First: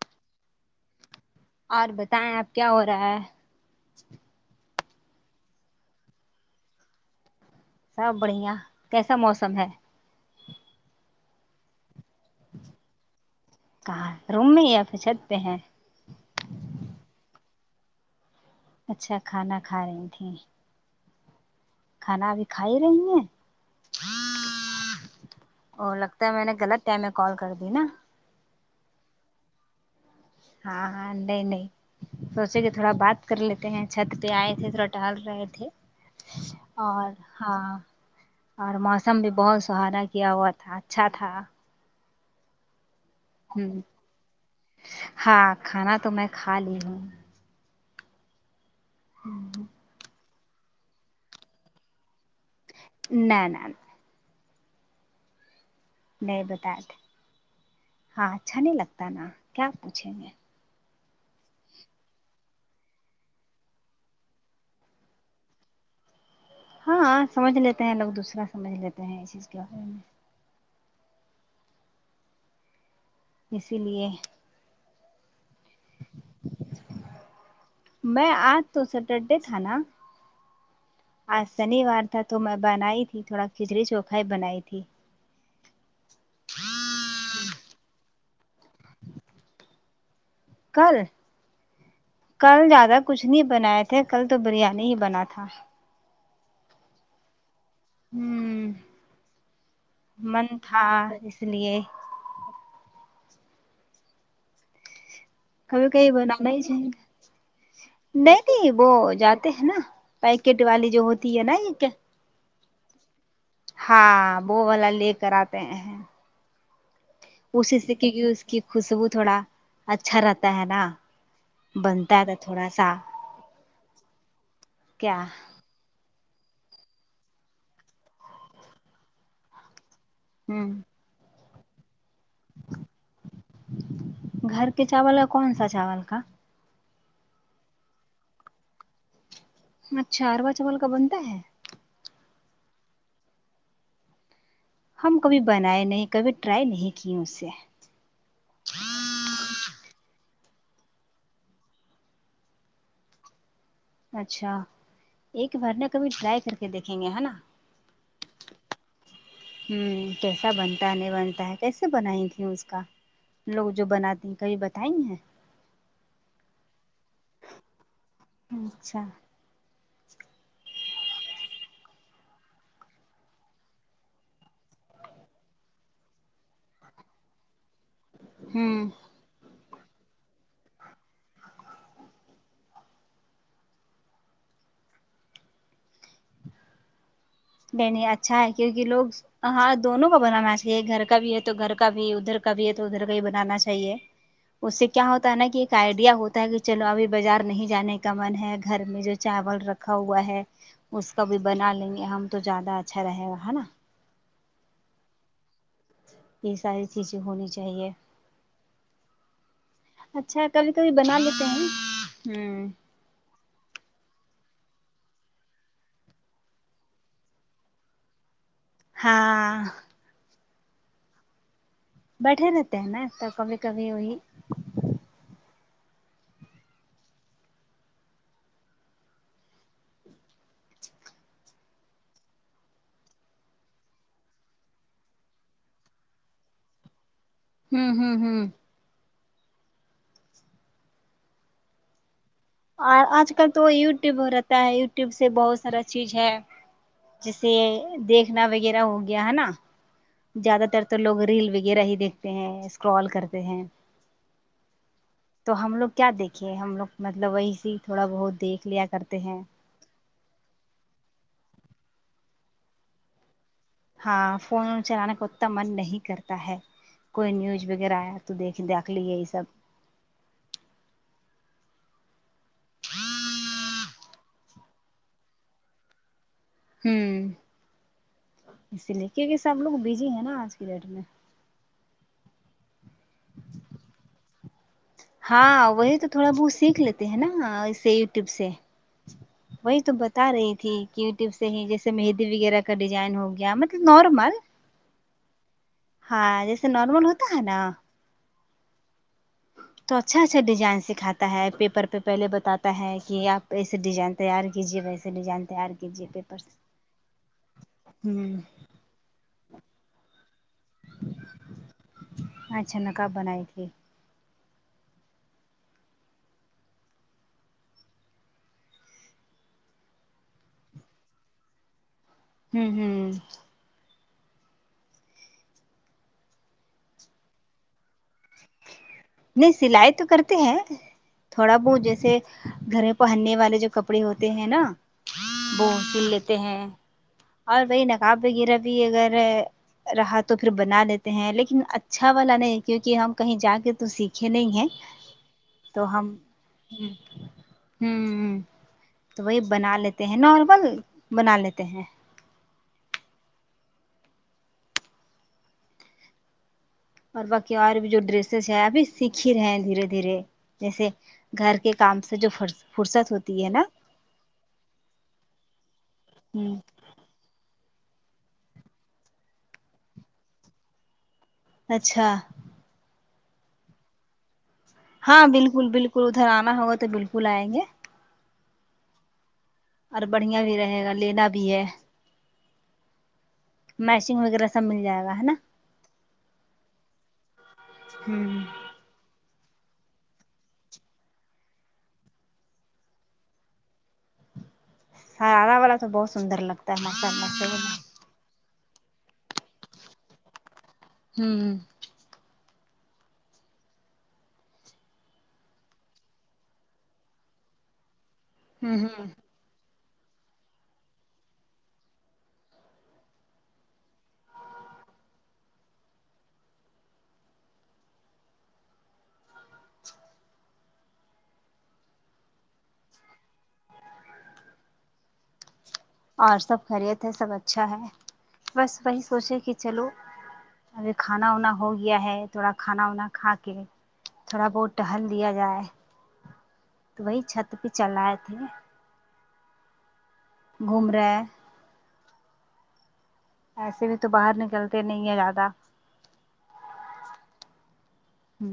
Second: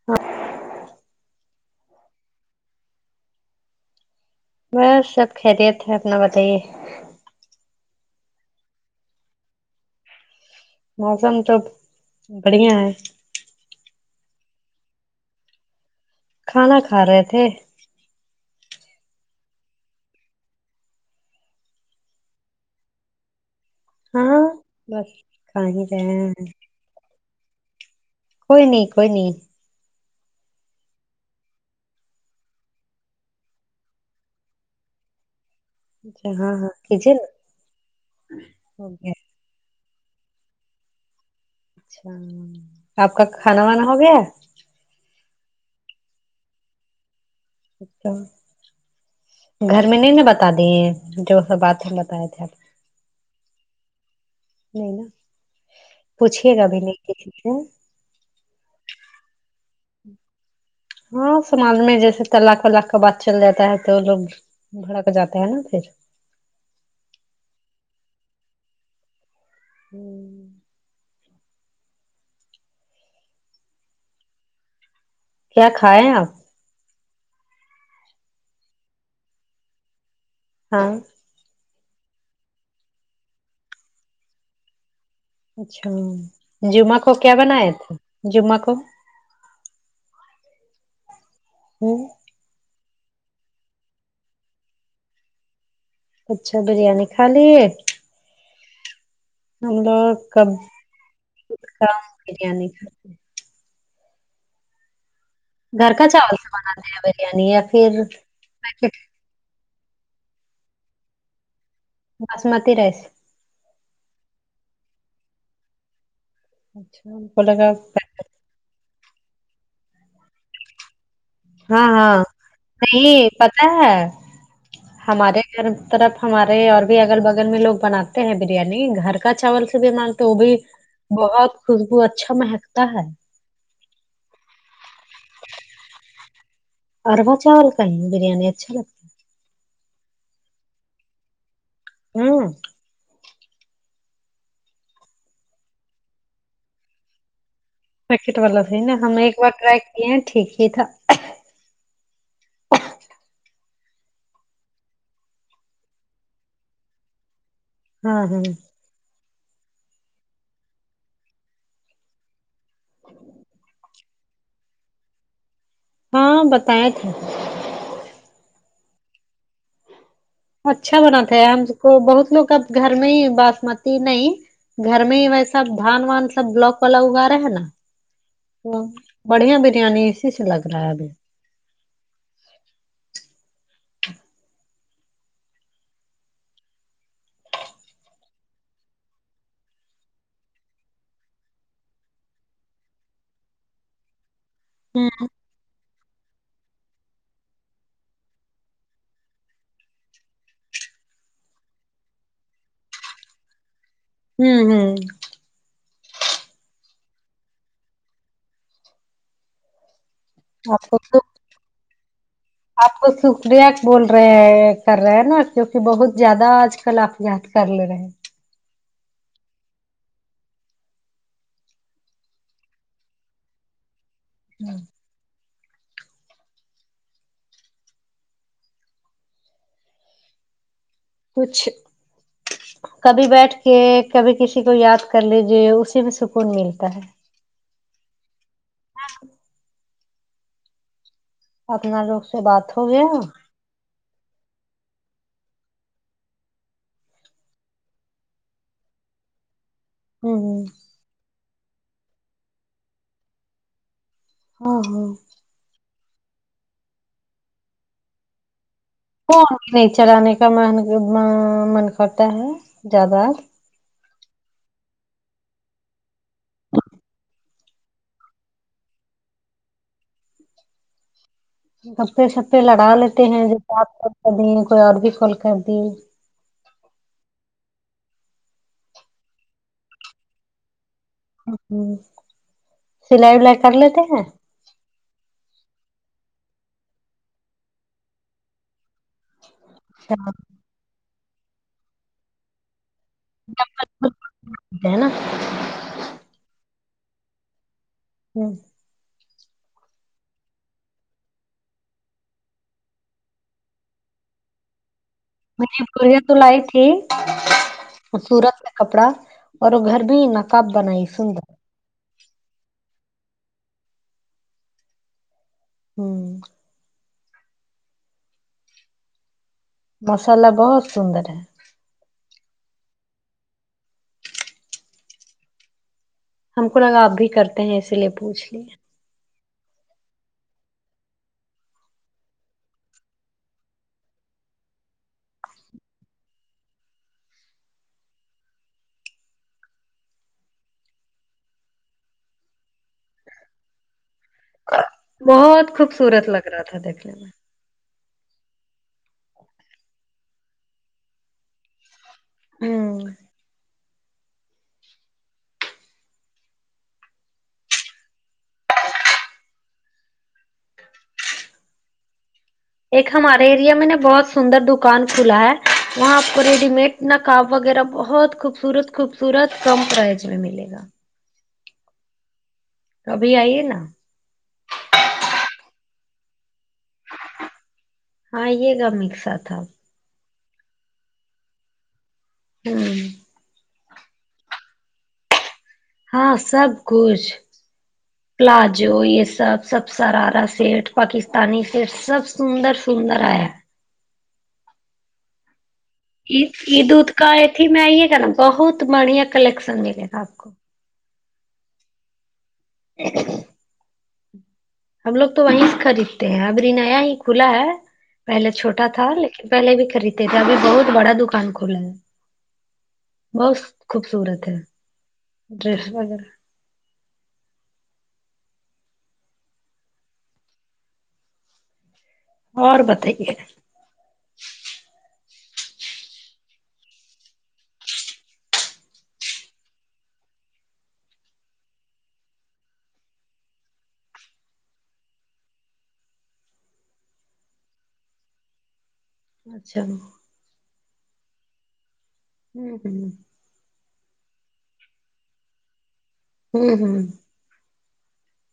ہاں اور بتائیں آپ کیا ہو رہا ہے بس سب خیریت ہے اپنا بتائیے سب بڑھیا کیسا موسم ہے موسم تو بڑھیا ہے کہاں روم میں ہی ہے یا پھر چھت پے ہیں کھانا کھا رہے تھے اچھا کھانا کھا رہی تھی کھانا ابھی کھا ہی رہی ہیں ہاں بس کھا ہی رہے ہے ٹیم میں کال کر دی نا کوئی نہیں کوئی نہیں ہاں ہاں نہیں نہیں سوچے کہ تھوڑا بات کر لیتے ہیں چھت پہ آئے تھے تھوڑا ٹاہل رہے تھے اچھا ہاں ہاں اور کیجیے نا ہاں اور ہو گیا موسم بھی بہت سہانا کیا ہوا تھا اچھا تھا اچھا آپ کا کھانا ہوں وانا ہو گیا ہے ہاں کھانا تو میں کھا لی ہوں اچھا گھر میں نہیں نا بتا دیے جو سب بات ہے بتاائے تھے آپ نہ نا نا نہیں نہیں پوچھیے گا بتاں بھی نہیں کسی سے ہاں اچھا نہیں لگتا نا کیاپوچھیں گے ہاں سماج میں جیسے تلاق ولاق کا بات چل جاتا ہے تو لوگ بھڑا جاتا ہے نا پھر ہاں سمجھ لیتے ہیں لوگ دوسرا سمجھ لیتے ہیں اس چیز کے با اسی لیے کیا کھائے ہیں آپ میں آج تو سٹرڈے تھا نا ہاں آج شنیوار تھا تو میں بنائی تھی تھوڑا کھچڑی چوکھائی بنائی تھی اچھا جمعہ کو کیا بنائے تھے جمعہ کو کل ہوں کل زیادہ کچھ نہیں بنائے تھے کل تو بریانی ہی بنا تھا اچھا بریانی کھا لیے ہوں ہم لوگ من کب تھا اس لیے کام بریانی کہ کبھی گھر کا کبھی چاول سے بنانا بناتے ہیں بریانی یا پھر تی پیکٹ وہ جاتے ہیں نا پیکٹ والی جو ہوتی ہے نا یہ کیا باسمتی رائس ہاں وہ والا لے کر آتے ہیں اچھا ہم کو لگا اسی سے کیکو اس کی خوشبو تھوڑا اچھا رہتا ہے نا ہاں ہاں بنتا تھا تھوڑا سا نہیں پتا ہے کیا ہمارے طرف ہمارے اور بھی اگل بگل میں لوگ بناتے ہیں بریانی گھر کا چاول سے بھی مان تو بھی ہمم بہت خوشبو اچھا مہکتا ہے گھر کے چاول اور کون سا چاول کا ارو وہ چاول کا بریانی اچھا لگتا ہے اچھا اروا چاول کا بنتا ہے ہوں ہم کبھی بنائے نہیں کبھی ٹرائی نہیں کی اس سے پیکٹ والا تھا نا ہم ایک بار ٹرائی کیے ہیں ٹھیک ہی تھا اچھا ایک بار نا کبھی ٹرائی کر کے دیکھیں گے ہے نا ہاں ہاں ہوں کیسا بنتا ہے نہیں بنتا ہے کیسے بنائی تیں اس کا لوگ جو بناتے ہیں کہیں بتائی ہیں ہاں بتیے تھے اچھا اچھا بناات تھا ہم کو بہت لوگ اب گھر میں ہی باسمتی نہیں گھر میں ہی ویسا دھان وان سب بلاک والا اگا رہا ہے نا تو ہمم بڑھیا بریانی اسی سے لگ رہا ہے ابھی نہیں نہیں اچھا ہے کیونکہ لوگ ہاں دونوں کا بنانا چاہیے گھر کا بھی ہے تو گھر کا بھی ادھر کا بھی ہے تو ادھر کا ہی بنانا چاہیے اس سے کیا ہوں ہوتا ہے نا کہ آئیڈیا ہوتا ہے کہ چلو ابھی باجار نہیں جانے کا من ہے گھر میں جو چاول رکھا ہوا ہے اس کا بھی بنا لیں گے ہم تو جیادہ اچھا رہے گا ہے نا ہوں ہوں یہ ساری چیزیں ہونی چاہیے اچھا کبھی آپ کبھی کو بنا لیتے ہیں ہ سکرییا بول رہے ہیں کر رہے ہے نا کیوںکہ بہت زیادہ آج کل آپ گات کر لے رہے ہیں ہاں بیٹھے رہتے ہیں نا تو کبھی کبھی وہی ہوں کچھ کبھی بیٹھ کے کبھی کسی کو یاد کر لیجے اسی میں سکون ملتا ہے ہوں ہوں ہوں [unintelligible] اپنا لوگ سے بات ہو گیا اور آج کل تو یوٹیوب ہو رہتا ہے یوٹیوب سے بہت سارا چیج ہے جیسے دیکھنا وغیرہ ہو گیا ہے نا ہ جیادہ تر تو لوگ ریل وغیرہ ہی دیکھتے ہیں اسکرال کرتے ہیں ہاں ہاں تو ہم لوگ کیا دیکھے ہم لوگ مطلب وہی سے تھوڑا بہت دیکھ لیا کرتے ہیں نہیں چرانے کا م من کرتا ہے جیادہ ہاں فون چلانے کا اتنا من نہیں کرتا ہے کوئی نیوز وغیرہ آیا تو دیکھ دیکھ لی ہے یہ سب گپے شپے لڑا لیتے ہیں جو سپ کھول کر دیے کوئی اور بھی کھول کر دی ہوں اسی لیے کیونکہ سب لوگ بجی ہیں نا آج کی ڈیٹ میں ہ سلائی ولائی کر لیتے ہیں ہاں وہی تو تھوڑا بہت سیکھ لیتے ہیں نا اسے یوٹیوب سے وہی تو بتا رہی تھی کہ یوٹیوب سے ہی جیسے مہدی وغیرہ کا ڈیزائن ہوگی مطلب نارمل ہے نا ہاں جیسے نارمل ہوتا ہے نا ہوں تو اچھا سے ڈیزائن سکھاتا ہے پیپر پہ پہلے بتاتا ہے کہ آپ ویسے ڈیزائن تیار کیجیے ویسے ڈیزائن مے تیار کیجیے بورجے ت پیپر ل سے ہے تھ ہی ہوں خوبصورت ہے کپڑا اور وہ گھر بھی نقاب بناائی سندر اچھا نقب بنائی تھی ہمم ماسللہ بہت سندر ہے ہمم ہمم ہم کو لگا آپ بھی کرتے ہیں اسی لیے پوچھ لیے نہیں سلائی تو کرتے ہیں تھوڑا بہت جیسے گھر پہننے والے جو کپڑے ہوتے ہیں نا وہ سل لیتے ہیں اور وہی نقاب وغیرہ بھی اگر ہے رہا تو پھر بنا لیتے ہیں لیکن اچھا والا نہیں کیوںکہ ہم کہیں جا کے تو سیکھ کھ نہیں ہیں بہت تو ہم خوبصورت لگ رہا تھا دیکھنے میں ہوں تو وہی بنا لیتے ہیں نارمل بنا لیتے ہیں ہم اور باقی اور بھی جو ڈریسز ہے ابھی سیکھ ہی رہے ہیں دھیرے دھیرے جیسے گھر کے کام سے جو فرض ایک ہمارے ایریا میں نے بہت سندر دکان کھولا ہے وہاں آپ کو ہوں ریڈی مڈ ن کاپ وغیرہ بہت خوبصورت خوبصورت کم پرائز میں ملے گا اچھا تو ابھی آئیے نا ہاں بالکل بالکل ادھر آنا ہوگا تو بالکل آئیں گے ہاں یہ گا میک سات تھا اور بڑھیا بھی رہے گا لینا بھی ہے ہاں میشنگ وغیرہ سب مل جائے گا ہے نا ہاں سب کچھ ہوں پلاد جو یہ سب سب سرارا سیٹ پاکستانی سیٹ سب سندر سندر آیا شرارہ والا تو بہت سندر لگتا یہ ہے ماشاء دودھ اللہ سے کائے تھی میں یہ کر ن بہت بڑھیا کلیکشن ملے تھا آپ کو ہوں ہمب لوگ تو وہیں سے خریدتے ہیں اب ر نیا ہی کھلا ہے پہلے ہوں چھوٹا ہوں تھا لیکن کی پہلے بھی خریدتے تھے ابھی بہت بڑا دکان کھلا ہے بہت خوبصورت ہے ڈریس وغیرہ اچھا اور بتائیے اور سب خریت ہے سب اچھا ہے بس وہی سوچیں کہ چلو ابھی کھانا وانا ہو گیا ہے تھوڑا کھانا وانا کھا کے تھوڑا بہت ٹہل لیا جائے تو وہی چھت پہ چل آئے تھے اچھا گھوم رہے ہیں ہوں ایسے بھی تو باہر نکلتے نہیں ہیں زیادہ ہوں ہوں ہ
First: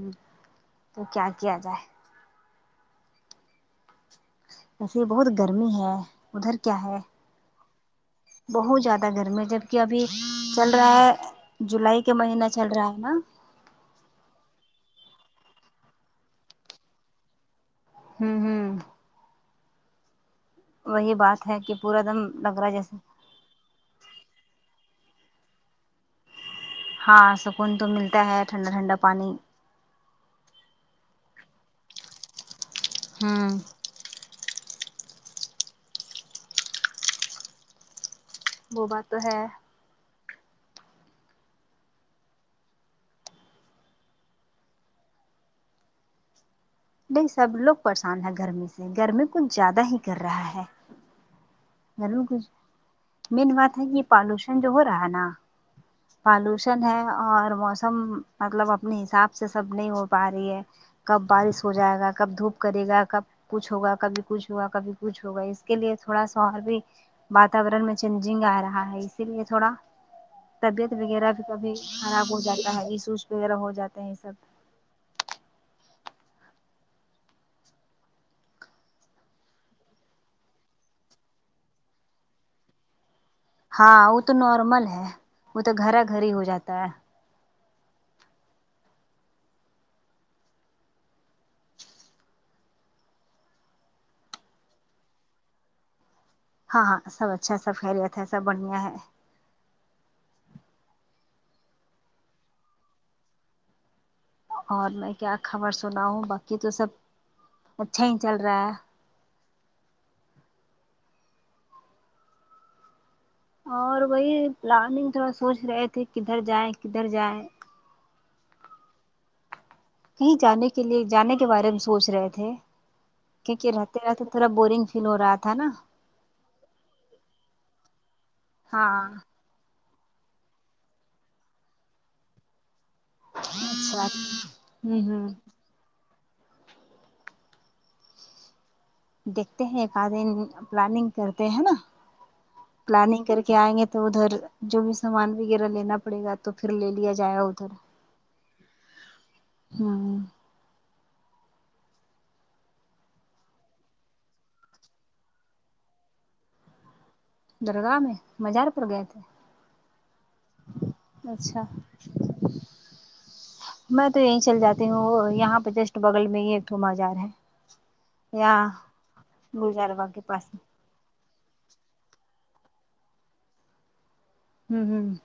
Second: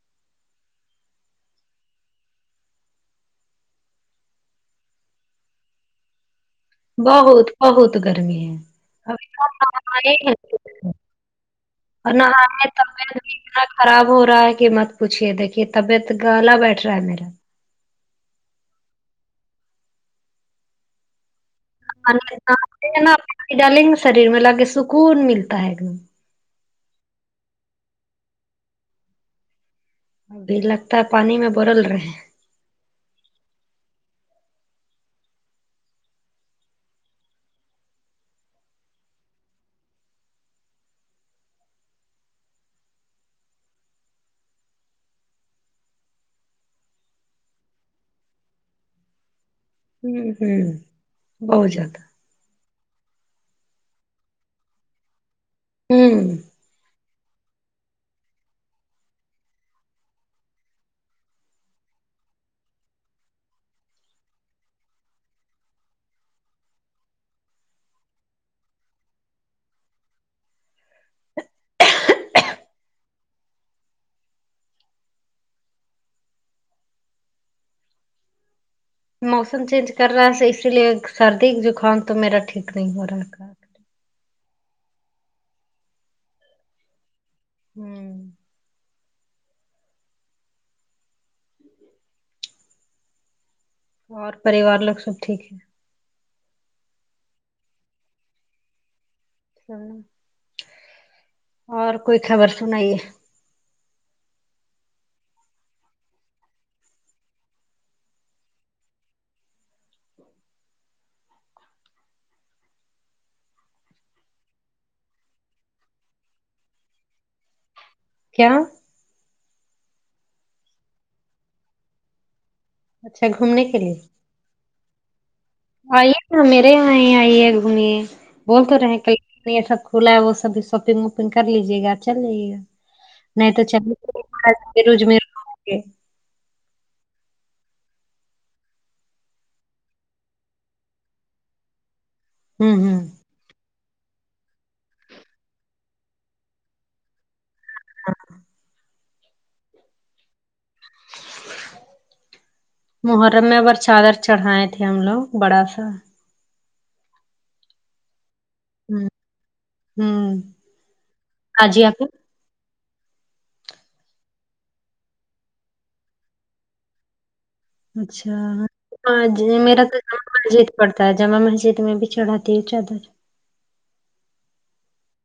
تو کیا کیا جائے ایسے ہی بہت گرمی ہے ادھر کیا ہے بہت بہت گرمی ہے بہت زیادہ گرمی جبک ابھی چل [unintelligible] رہا ہے جولائی [unintelligible] کے اتنا مہینہ چل رہا ہے نا خراب ہو رہا ہے کہ مت پوچھیے دیکھیے طبیعت گالا بیٹھ رہا ہے میرا امم امم وہی بات ہے کہ پورا دم لگ رہا جیسے ڈالنگ شریر میں لا کے سکون ملتا ہے ایک دم ہاں سکون تو ملتا ہے ٹھنڈا ٹھنڈا پانی ابھی لگتا ہے پانی میں برل رہے ہاں وہ بات تو ہے ایک دم سب لوگ پریشان ہیں گھرمیں سے گرمی کچھ زیادہ ہے ہی کر امم رہا امم بہت ذیادہ مین بات ہے کہ پالوشن جو ہو رہا نا ہوں پالوشن نہ ہے اور موسم مطلب اپنے حساب سے سب نہیں ہو پا رہی ہے کب بارش ہو جائے گا کب دھوپ کرے گا کب کچھ ہوگا کبھی کچھ ہوگا کبھی کچھ ہوگا اس کے لیے تھوڑا سا اور بھی واتاورن میں چینجنگ آ رہا ہے اسی لیے تھوڑا طبیعت وغیرہ بھی کبھی خراب ہو جاتا ہے اس اوس وغیرہ ہو جاتے ہیں یہ سب موسم چینج کر رہا ہے اسی لیے سردی جکام تو میرا ٹھیک نہیں ہو رہا تھا ہاں وہ تو نارمل ہے وہ تو گھرا گھر ہی ہو جاتا ہے امم اور پریوار لوگ سب ٹھیک ہے ہاں ہاں سب اچھا ہے سب خیریت ہے سب بڑھیا ہے اور کوئی خبر سنائیے اور میں کیا خبر سناو باقی تو سب اچھا ہی چل رہا ہے اور وہی پلاننگ تھوڑا سوچ رہے تھے کدھر جائیں کدھر جائیں کیا کہیں جانے کے لیے جانے کے بارے میں سوچ رہے تھے اچھا گھومنے کیونکہ کے لیے رہتے رہتے تھوڑا بورنگ فیل ہو رہا تھا نا آئیے نہ میرے یہاں ہی آئیے گھو میے بول کر رہے ہیں ہاں کل نہیں یہ سب کھلا ہے وہ سب شاپنگ وپنگ کر لیجیے گا چلیے نہیں تو چ اچھا ہوں روج میر ہوں [unintelligible] دیکھتے ہیں ایک آد دن پلاننگ کرتے ہیں نا ہوں پلاننگ کر کے آئیں گے تو ادھر جو بھی سامان وغیرہ لینا پڑے گا تو پھر لے لیا جائے ادھر امم محرم میں اگر چادر چڑھائے تھے ہم لوگ بڑا سا درگاہ میں مزار پر گئے تھے امم اچھا میں تو یہیں چل جاتی ہوں وہ یہاں پہ جسٹ بغل میں ہی ایک مزار ہے اچھا یہاں میرا تو گلزارباغ م کے پاس [unintelligible] پڑتا ہے جامع مسجد میں بھی چڑھاتی ہے چادر امم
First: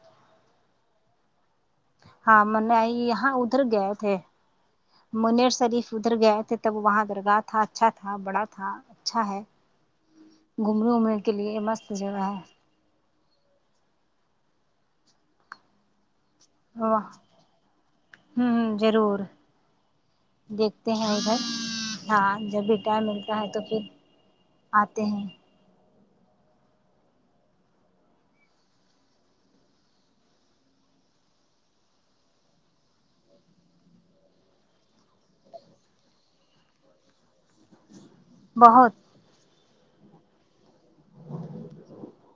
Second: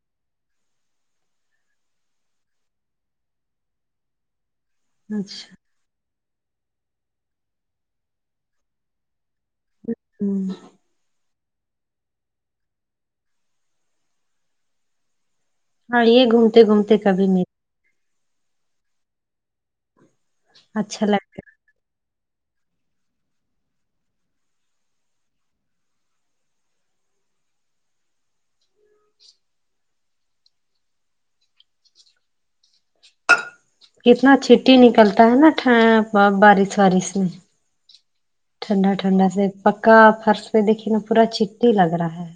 ہاں منای یہاں ادھر گئے تھے منیر اچھا شریف ادھر گیا تھے تب وہاں درگاہ تھا اچھا تھا بڑا تھا اچھا ہے ہمم گھومنے کے لیے مست جگہ ہے ہاں یے گھومتے گھومتے کبھی میر ہمم ضرور دیکھتے اچھا ہیں لگتا ادھر ہاں جب بھی ٹائم ملتا ہے تو پھر آتے ہیں کتنا چھٹی نکلتا ہے نا ٹھیں بارش وارش میں ٹھنڈا بہت ٹھنڈا سے پکا فرش پے دیکھیے نا پورا چٹی لگ رہا ہے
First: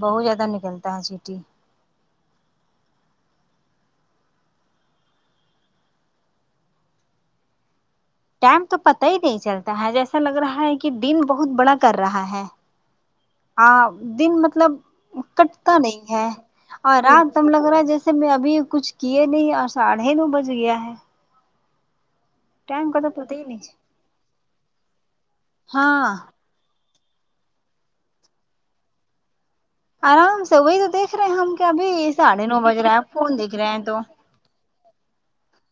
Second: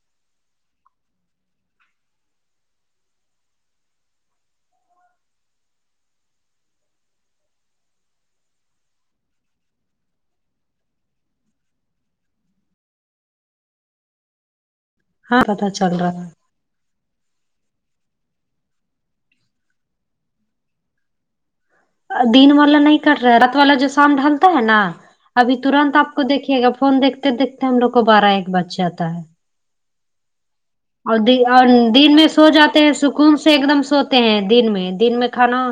بہت زیادہ نکلتا ہے سیٹی ٹائم تو پتہ ہی نہیں چلتا ہے جیسا لگ رہا ہے کہ دن بہت بڑا کر رہا ہے ہاں دن مطلب ہاں پتا کٹتا چل نہیں رہا ہے اور رات تب لگ رہا ہے جیسے میں ابھی کچھ کیے نہیں اور ساڑھے نو بج گیا ہے دن والا ٹائم نہیں کا تو کرے پتہ ہی رات نہیں والا جو شام ڈھالتا ہے نا ابھی ترنت آپ ہاں کو دیکھیے گا فون دیکھتے دیکھتے ہم لوگ کو بارہ ایک بچہ آتا ہے آرام سے وہی دیکھ اور رہے ہیں ہم کہ اور ابھی دن میں ساڑھے سو نو بج جاتے ہیں رہا ہے سکون فون سے دیکھ رہے ایک دم ہیں تو سوتے ہیں دن میں دن میں کھانا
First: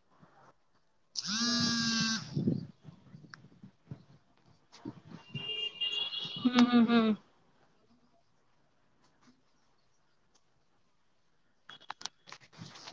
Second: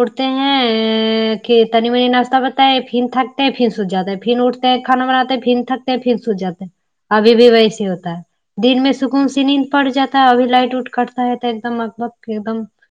اڑتے ہیں کہ تنی منی ناشتہ بتائے تے ہیں پھر سو جاتے ہے پھر اٹھتا ہے کھانا بناتا ہے پھن تھکتے ہے پھر سو ہوں جاتا ہے ہوں ہوں ابھی بھی ویسی ہوتا ہے دن میں سکون سے نیند پڑ جاتا ہے ابھی لائٹ وٹ کٹتا ہے تو ایک دم مطلب پھر کم